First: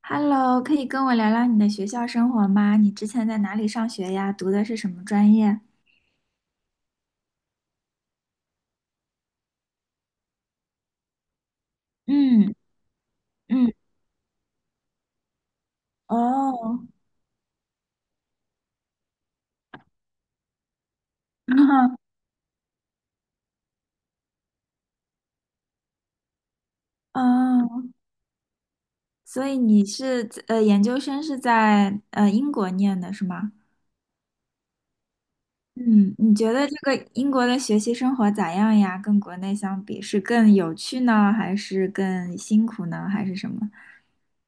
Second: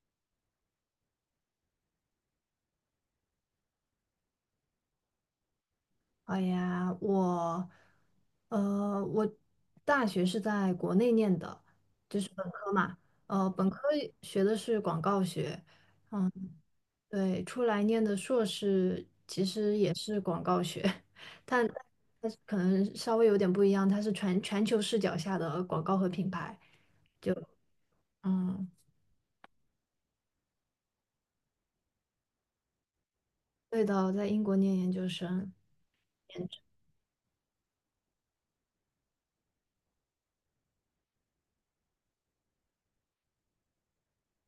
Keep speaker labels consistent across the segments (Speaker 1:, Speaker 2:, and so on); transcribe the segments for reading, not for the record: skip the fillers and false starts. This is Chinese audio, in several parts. Speaker 1: Hello，可以跟我聊聊你的学校生活吗？你之前在哪里上学呀？读的是什么专业？
Speaker 2: 哎呀，我，我大学是在国内念的，就是本
Speaker 1: 嗯
Speaker 2: 科嘛，本
Speaker 1: 嗯，
Speaker 2: 科学的是广告学。
Speaker 1: 哦，
Speaker 2: 对，出来念的硕士其实也是广告学，但 但是可能稍微有点不一样，它是全球视角下的广告和品牌，就
Speaker 1: 哦，
Speaker 2: 嗯，
Speaker 1: 所以你是在研究生是在英国念的是吗？
Speaker 2: 对的，我在英国念研究生。
Speaker 1: 嗯，你觉得这个英国的学习生活咋样呀？跟国内相比，是更有趣呢，还是更辛苦呢，还是什么？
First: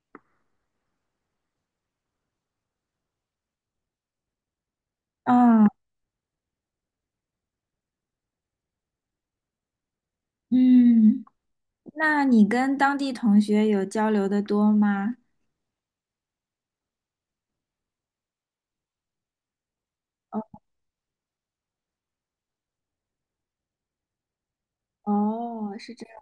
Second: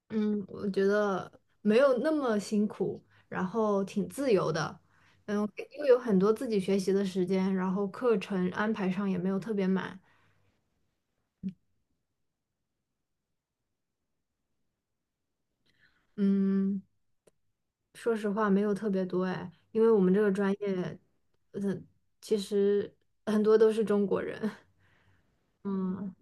Speaker 2: 嗯，我觉得没有那么辛苦，然后挺自由的，嗯，
Speaker 1: 哦，
Speaker 2: 又有很多自己学习的时间，然后课程安排上也没有特别满。
Speaker 1: 嗯，那你跟当地同学有交流的多吗？
Speaker 2: 嗯，说实话没有特别多哎，因为我们这个
Speaker 1: 哦，
Speaker 2: 专业，嗯，其实很多都是中国人，
Speaker 1: 哦是这。
Speaker 2: 嗯，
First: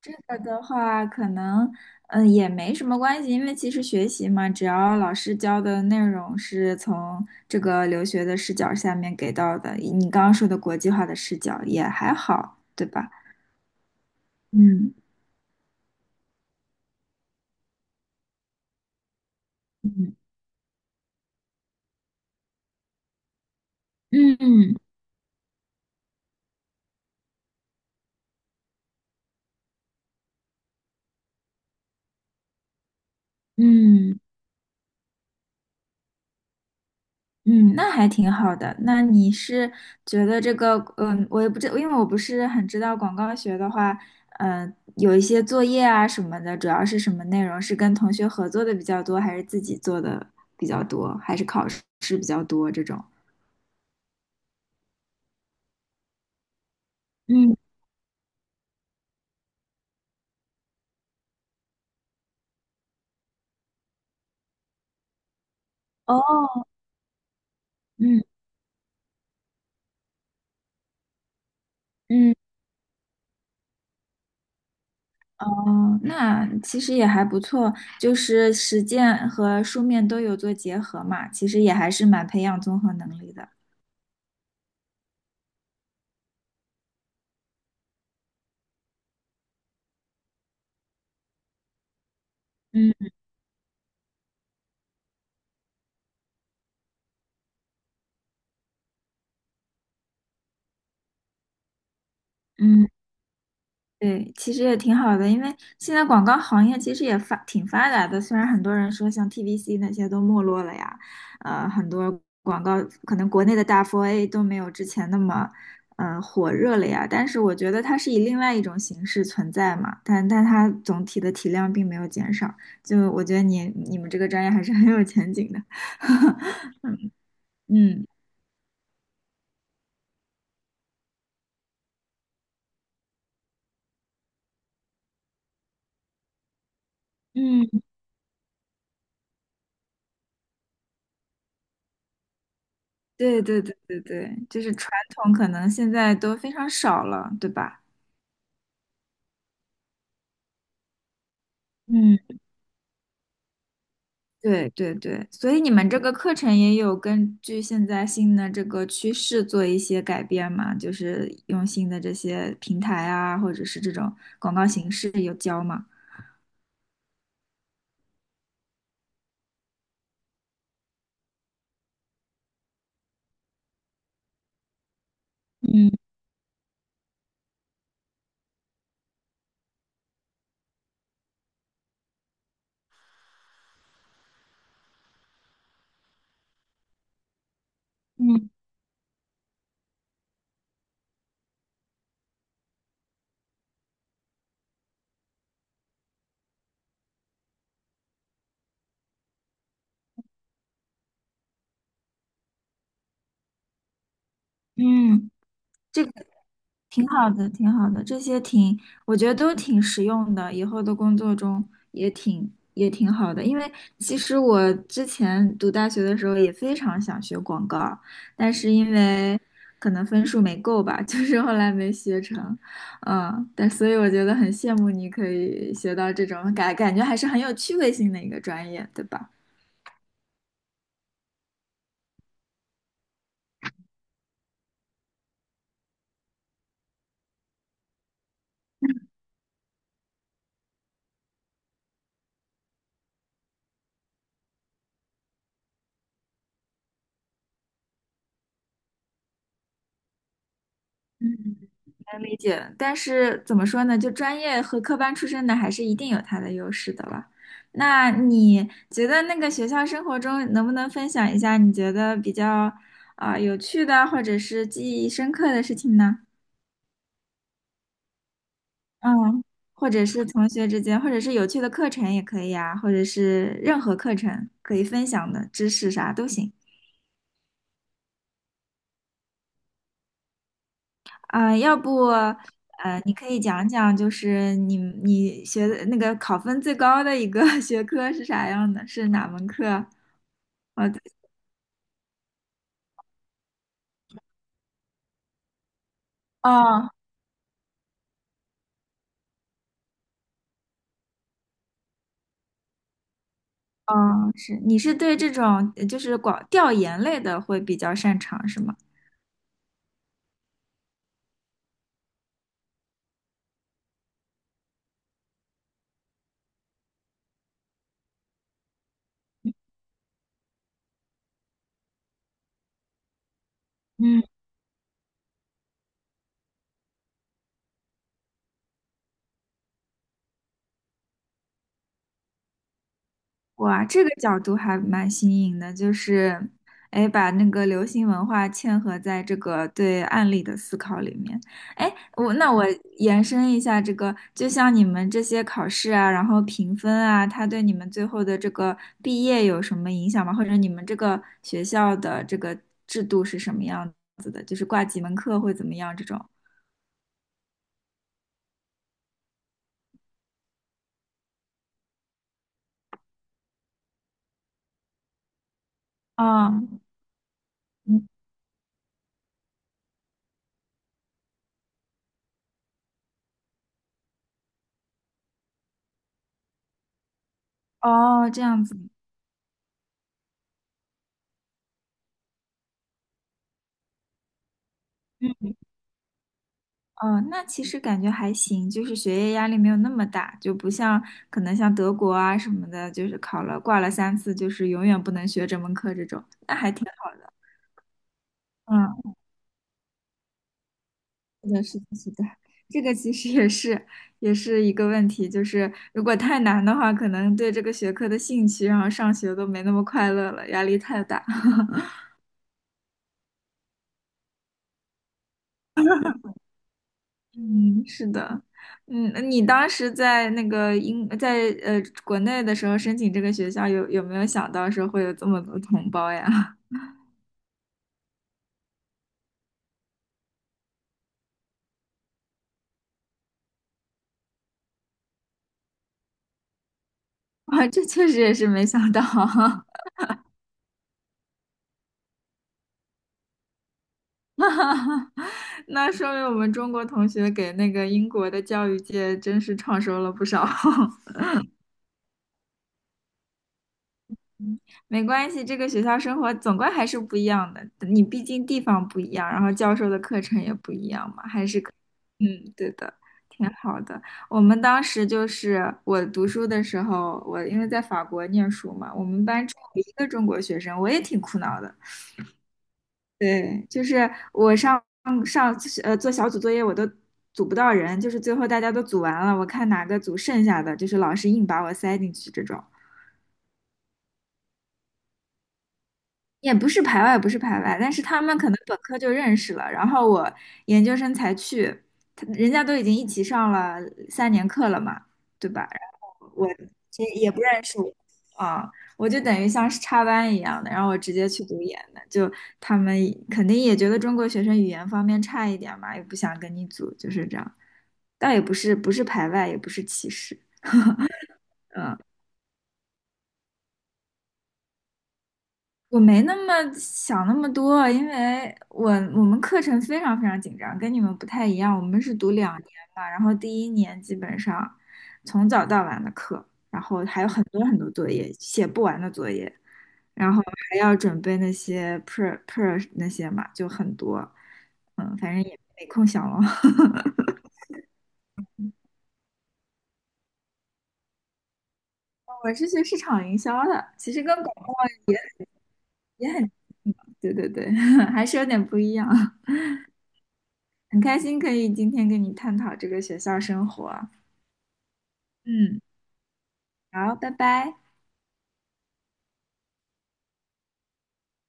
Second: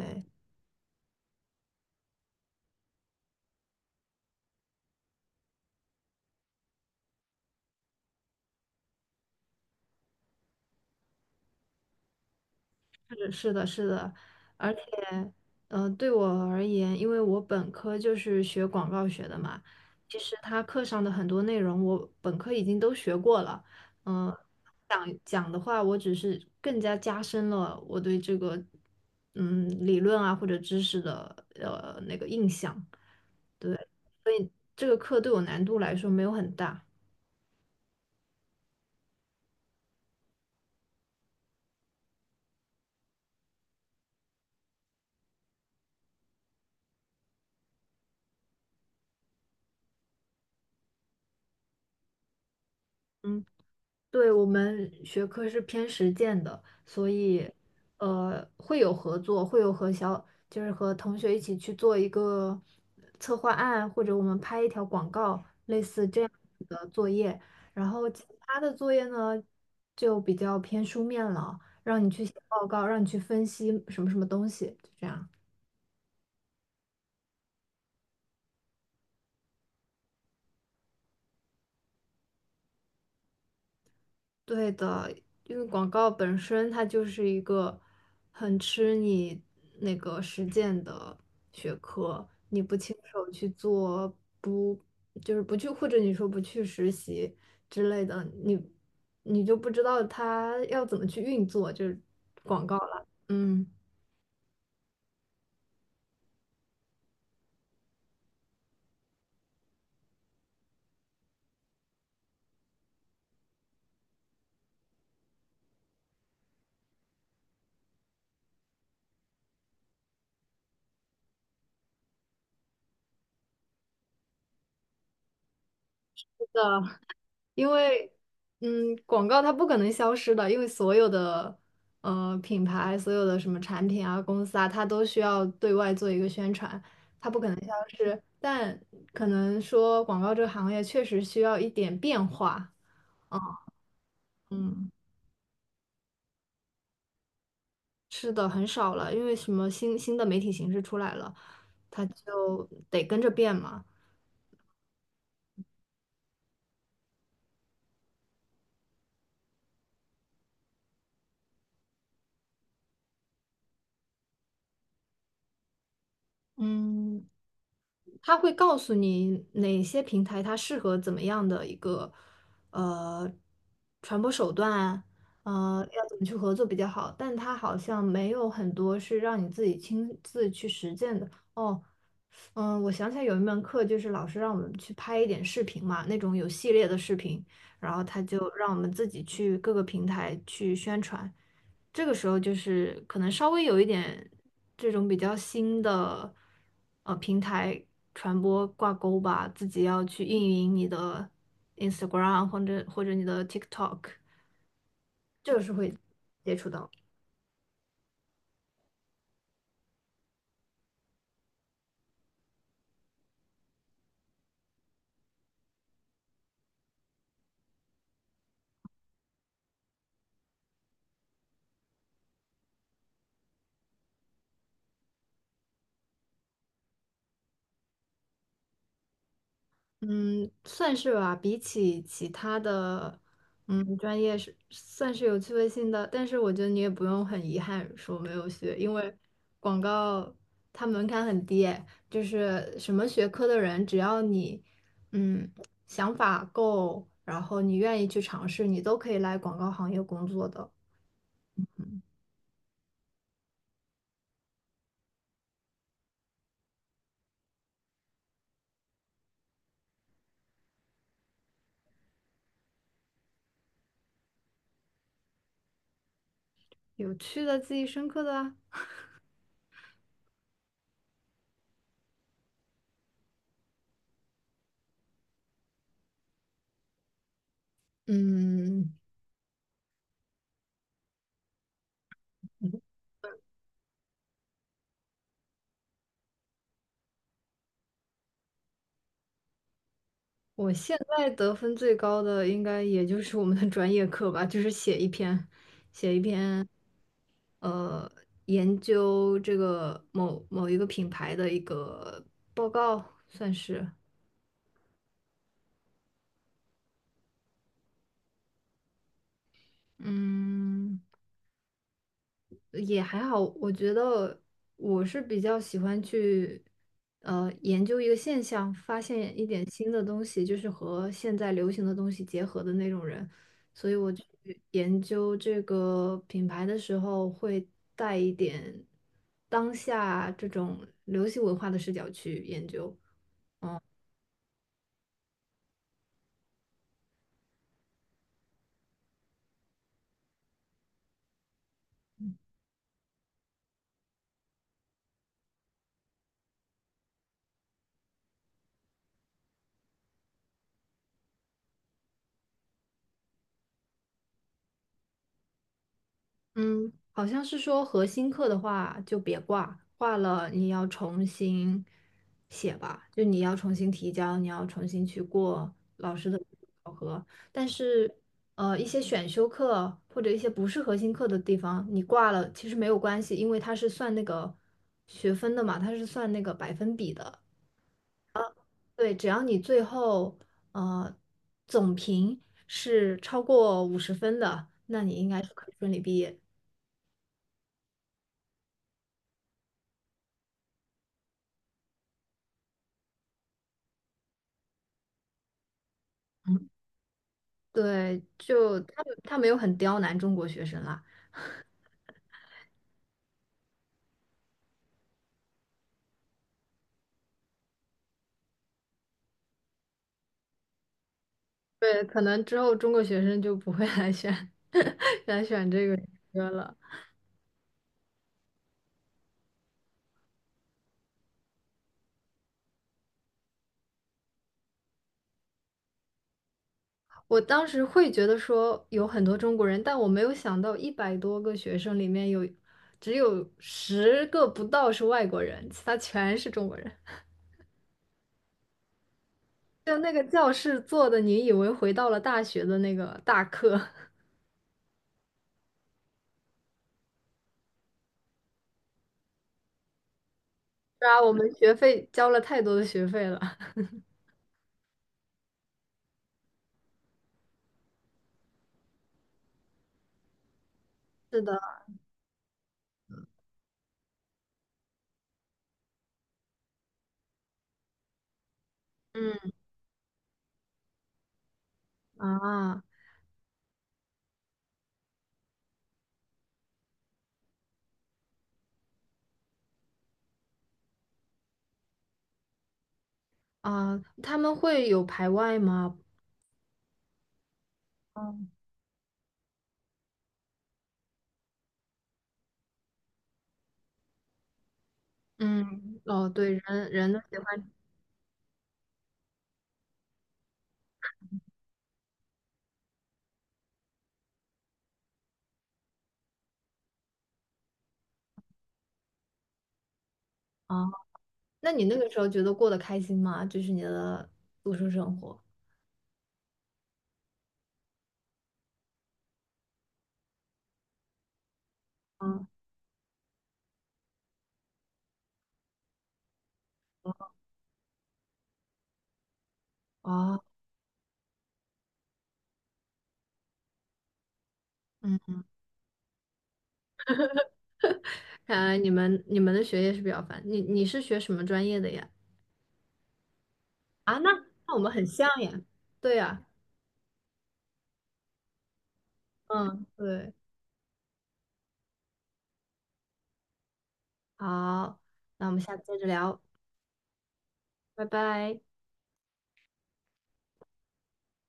Speaker 1: 这个的话，可能也没什么关系，因为其实学习嘛，只要老师教的内容是从这个留学的视角下面给到的，你刚刚说的国际化的视角也还好，对吧？
Speaker 2: 是是的，是的，而且，
Speaker 1: 嗯
Speaker 2: 对我而言，因为我本科就是学广告学的嘛，
Speaker 1: 嗯
Speaker 2: 其实他课上的很多内容，我本科已经都学过了。嗯、
Speaker 1: 嗯
Speaker 2: 讲的话，我只是更加加深了我对这个，嗯，理论啊或者知识的那个印象。对，
Speaker 1: 嗯。
Speaker 2: 所以这个课对我难度来说没有很大。
Speaker 1: 嗯，那还挺好的。那你是觉得这个，嗯，我也不知，因为我不是很知道广告学的话，嗯，有一些作业啊什么的，主要是什么内容？是跟同学合作的比较多，还是自己做的比较多，还是考试比较多这种？
Speaker 2: 嗯。对，我们学科是偏实践的，所以
Speaker 1: 嗯，
Speaker 2: 会有合作，会有和小就是和同学一起去做一个策划案，或者我们拍一条广告，类似这样子
Speaker 1: 哦，
Speaker 2: 的作业。然后其
Speaker 1: 嗯
Speaker 2: 他的作业呢，就比较偏书面了，让你去写
Speaker 1: 嗯，
Speaker 2: 报告，让你去分析什么什么东西，就这样。
Speaker 1: 哦，那其实也还不错，就是实践和书面都有做结合嘛，其实也还是蛮培养综合能力的。
Speaker 2: 对的，因为广告本身它就是一个很吃你那个实践的学科，你不亲
Speaker 1: 嗯
Speaker 2: 手去做，不就是不去，或者你说不去实习之类的，你就不知道它要怎么去运作，就是广告
Speaker 1: 嗯。
Speaker 2: 了。嗯，
Speaker 1: 对，其实也挺好的，因为现在广告行业其实也发挺发达的，虽然很多人说像 TVC 那些都没落了呀，很多广告可能国内的大 4A 都没有之前那么，火热了呀，但是我觉得它是以另外一种形式存在嘛，但它总体的体量并没有减少，就我觉得你们这个专业还是 很有前景的，
Speaker 2: 因
Speaker 1: 嗯。
Speaker 2: 为嗯，广告它不可能消失的，因为所有的品牌、所有的什么产品啊、公司啊，它都需要对外做一个宣传，它不可能
Speaker 1: 嗯，
Speaker 2: 消失。但可能说广告这个行业确实需要一点变化。嗯，
Speaker 1: 对对对对对，就是
Speaker 2: 嗯
Speaker 1: 传统可能现在都非常少了，对吧？
Speaker 2: 是的，很少了，因为什么新的媒体形式出来了，它
Speaker 1: 嗯。
Speaker 2: 就得跟着变嘛。
Speaker 1: 对对对，所以你们这个课程也有根据现在新的这个趋势做一些改变嘛？就是用新的这些平台啊，或者是这种广告形式有教吗？
Speaker 2: 嗯，它会告诉你哪些平台它适合怎么样的一个呃传播手段啊，
Speaker 1: 嗯
Speaker 2: 要怎么去合作比较好。但它好像没有很多是让你自己亲自去实践的。哦，嗯，我想起来有一门课，就是老师让我们去拍一点视频嘛，那种有系列的视频，然后他就
Speaker 1: 嗯
Speaker 2: 让我们自己去各个平台去宣传。这个时候就是可能稍微有一点这种比较新的平台传播挂钩吧，自己要去运营你的 Instagram 或者你的 TikTok，
Speaker 1: 嗯，
Speaker 2: 这个是会
Speaker 1: 这
Speaker 2: 接触到的。
Speaker 1: 挺好的，挺好的，这些挺，我觉得都挺实用的，以后的工作中也挺也挺好的。因为其实我之前读大学的时候也非常想学广告，但是因为可能分数没够吧，就是后来没学成。嗯，但所以我觉得很羡慕你可以学到这种感，感觉还是很有趣味性的一个专业，对吧？
Speaker 2: 嗯，算是吧，比起其他的，嗯，专业是算是有趣味性的，但是我觉得你也不用很遗憾说没有学，因为广告它门槛很低诶，就是什么学科的人，只要你嗯想法够，然后你愿意去尝试，你都可以来广告行业工作的。
Speaker 1: 嗯。能理解，但是怎么说呢？就专业和科班出身的，还是一定有它的优势的了。那你觉得那个学校生活中，能不能分享一下你觉得比较有趣的，或者是记忆深刻的事情呢？
Speaker 2: 有趣的、记忆深刻的啊，
Speaker 1: 嗯，或者是同学之间，或者是有趣的课程也可以啊，或者是任何课程可以分享的知识啥都行。
Speaker 2: 嗯。
Speaker 1: 啊，要不呃，你可以讲讲，就是你学的那个考分最高的一个 学科是啥样的？是哪门课啊？
Speaker 2: 我
Speaker 1: 我
Speaker 2: 现
Speaker 1: 在
Speaker 2: 在得分最高的应该也就是我们的专业课吧，就是写一篇，
Speaker 1: 哦
Speaker 2: 呃，研究这个某某一个品牌的一个报告，算是，
Speaker 1: 哦，是你是对这种就是广调研类的会比较擅长是吗？
Speaker 2: 嗯，也还好，我觉得我是比较喜欢去研究一个现象，发现一点新的东西，就是和现在流行的东西结合的那种人。所以我
Speaker 1: 嗯。
Speaker 2: 去研究这个品牌的时候，会带一点当下这种流行文化的视角去研究。
Speaker 1: 哇，这个角度还蛮新颖的，就是，哎，把那个流行文化嵌合在这个对案例的思考里面。哎，我那我延伸一下这个，就像你们这些考试啊，然后评分啊，它对你们最后的这个毕业有什么影响吗？或者你们这个学校的这个制度是什么样子的？就是挂几门课会怎么样这种？
Speaker 2: 嗯，好像是说核心课的话就别挂，挂了你要重新写吧，就你要重新提交，你要重新去过老师的
Speaker 1: 啊，
Speaker 2: 考核。但
Speaker 1: 嗯
Speaker 2: 是，一些选修课或者一些不是核心课的地方，你挂了其实没有关系，因为它是算那个学分的嘛，它是算那个百分比的。
Speaker 1: 哦，这样子。
Speaker 2: 对，只要你最后呃总评是超过50分的，那你应该是
Speaker 1: 嗯。
Speaker 2: 可以顺利毕业。
Speaker 1: 哦，那其实感觉还行，就是学业压力没有那么大，就不像可能像德国啊什么的，就是考了挂了三次，就是永远不能学这门课这种，那
Speaker 2: 嗯。
Speaker 1: 还挺好。
Speaker 2: 对，就
Speaker 1: 嗯，
Speaker 2: 他没有很刁难中国学生啦。
Speaker 1: 是的，是的，是的，这个其实也是一个问题，就是如果太难的话，可能对这个学科的兴趣，然后上学都没那么快乐了，压力太大。
Speaker 2: 对，可能之后中国学生就不会来选 来选这个科了。
Speaker 1: 嗯，是的，嗯，那你当时在那个英，在国内的时候申请这个学校，有没有想到说会有这么多同胞呀？
Speaker 2: 我当时会觉得说有很多中国人，但我没有想到100多个学生里面有只有10个不到是外国人，其他全是中国人。
Speaker 1: 啊，这确实也是没想到，
Speaker 2: 就那个教室坐的，你以为回到了大学的那个大课，
Speaker 1: 那说明我们中国同学给那个英国的教育界真是创收了不少。
Speaker 2: 是 啊，我们学费交了太多的学费了。
Speaker 1: 嗯没关系，这个学校生活总归还是不一样的，你毕竟地方不一样，然后教授的课程也不一样嘛。
Speaker 2: 是的，
Speaker 1: 嗯，对的，挺好的。我们当时就是我读书的时候，我因为在法国念书嘛，我们班
Speaker 2: 嗯
Speaker 1: 只有一个中国学生，我也挺苦恼的。
Speaker 2: 啊。
Speaker 1: 对，就是我上做小组作业，我都组不到人，就是最后大家都组完了，我看哪个组剩下的，就是老师硬把我塞进去这种。
Speaker 2: 啊，他们会有排外吗？
Speaker 1: 也不是排外，不是排外，但是他们
Speaker 2: 嗯，
Speaker 1: 可能本科就认识了，然后我研究生才去，他人家都已经一起上了三年课了嘛，对吧？然
Speaker 2: 嗯，哦，
Speaker 1: 后我
Speaker 2: 对，人
Speaker 1: 其
Speaker 2: 人
Speaker 1: 实
Speaker 2: 都
Speaker 1: 也
Speaker 2: 喜
Speaker 1: 不认
Speaker 2: 欢
Speaker 1: 识我啊，我就等于像是插班一样的，然后我直接去读研的，就他们肯定也觉得中国学生语言方面差一点嘛，也不想跟你组，就是这样，倒也不是排外，也不是歧视。
Speaker 2: 啊。那你那个时候觉得过得开心吗？就是你的读书生活。
Speaker 1: 我没那么想那么多，因为我们课程非常非常紧张，跟你们不太一样。我们是读
Speaker 2: 嗯，
Speaker 1: 两年嘛，然后第一年基本上从早到晚的课，然后还有很多很多作业，写不完的作业，然
Speaker 2: 哦，
Speaker 1: 后还要准备那些 per 那些嘛，就很多。嗯，反
Speaker 2: 嗯，
Speaker 1: 正也没空想了。
Speaker 2: 看来你们的学业是比较烦。你是学什么专业的呀？
Speaker 1: 我是学市场营销的，其
Speaker 2: 啊，
Speaker 1: 实
Speaker 2: 那
Speaker 1: 跟广告
Speaker 2: 那我们很像呀。对
Speaker 1: 也
Speaker 2: 呀，
Speaker 1: 很，对对对，还是有点不一样。
Speaker 2: 嗯，对，
Speaker 1: 很开心可以今天跟你探讨这个学校生活啊。
Speaker 2: 好，那我们下
Speaker 1: 嗯，
Speaker 2: 次接着聊，
Speaker 1: 好，拜拜。
Speaker 2: 拜拜。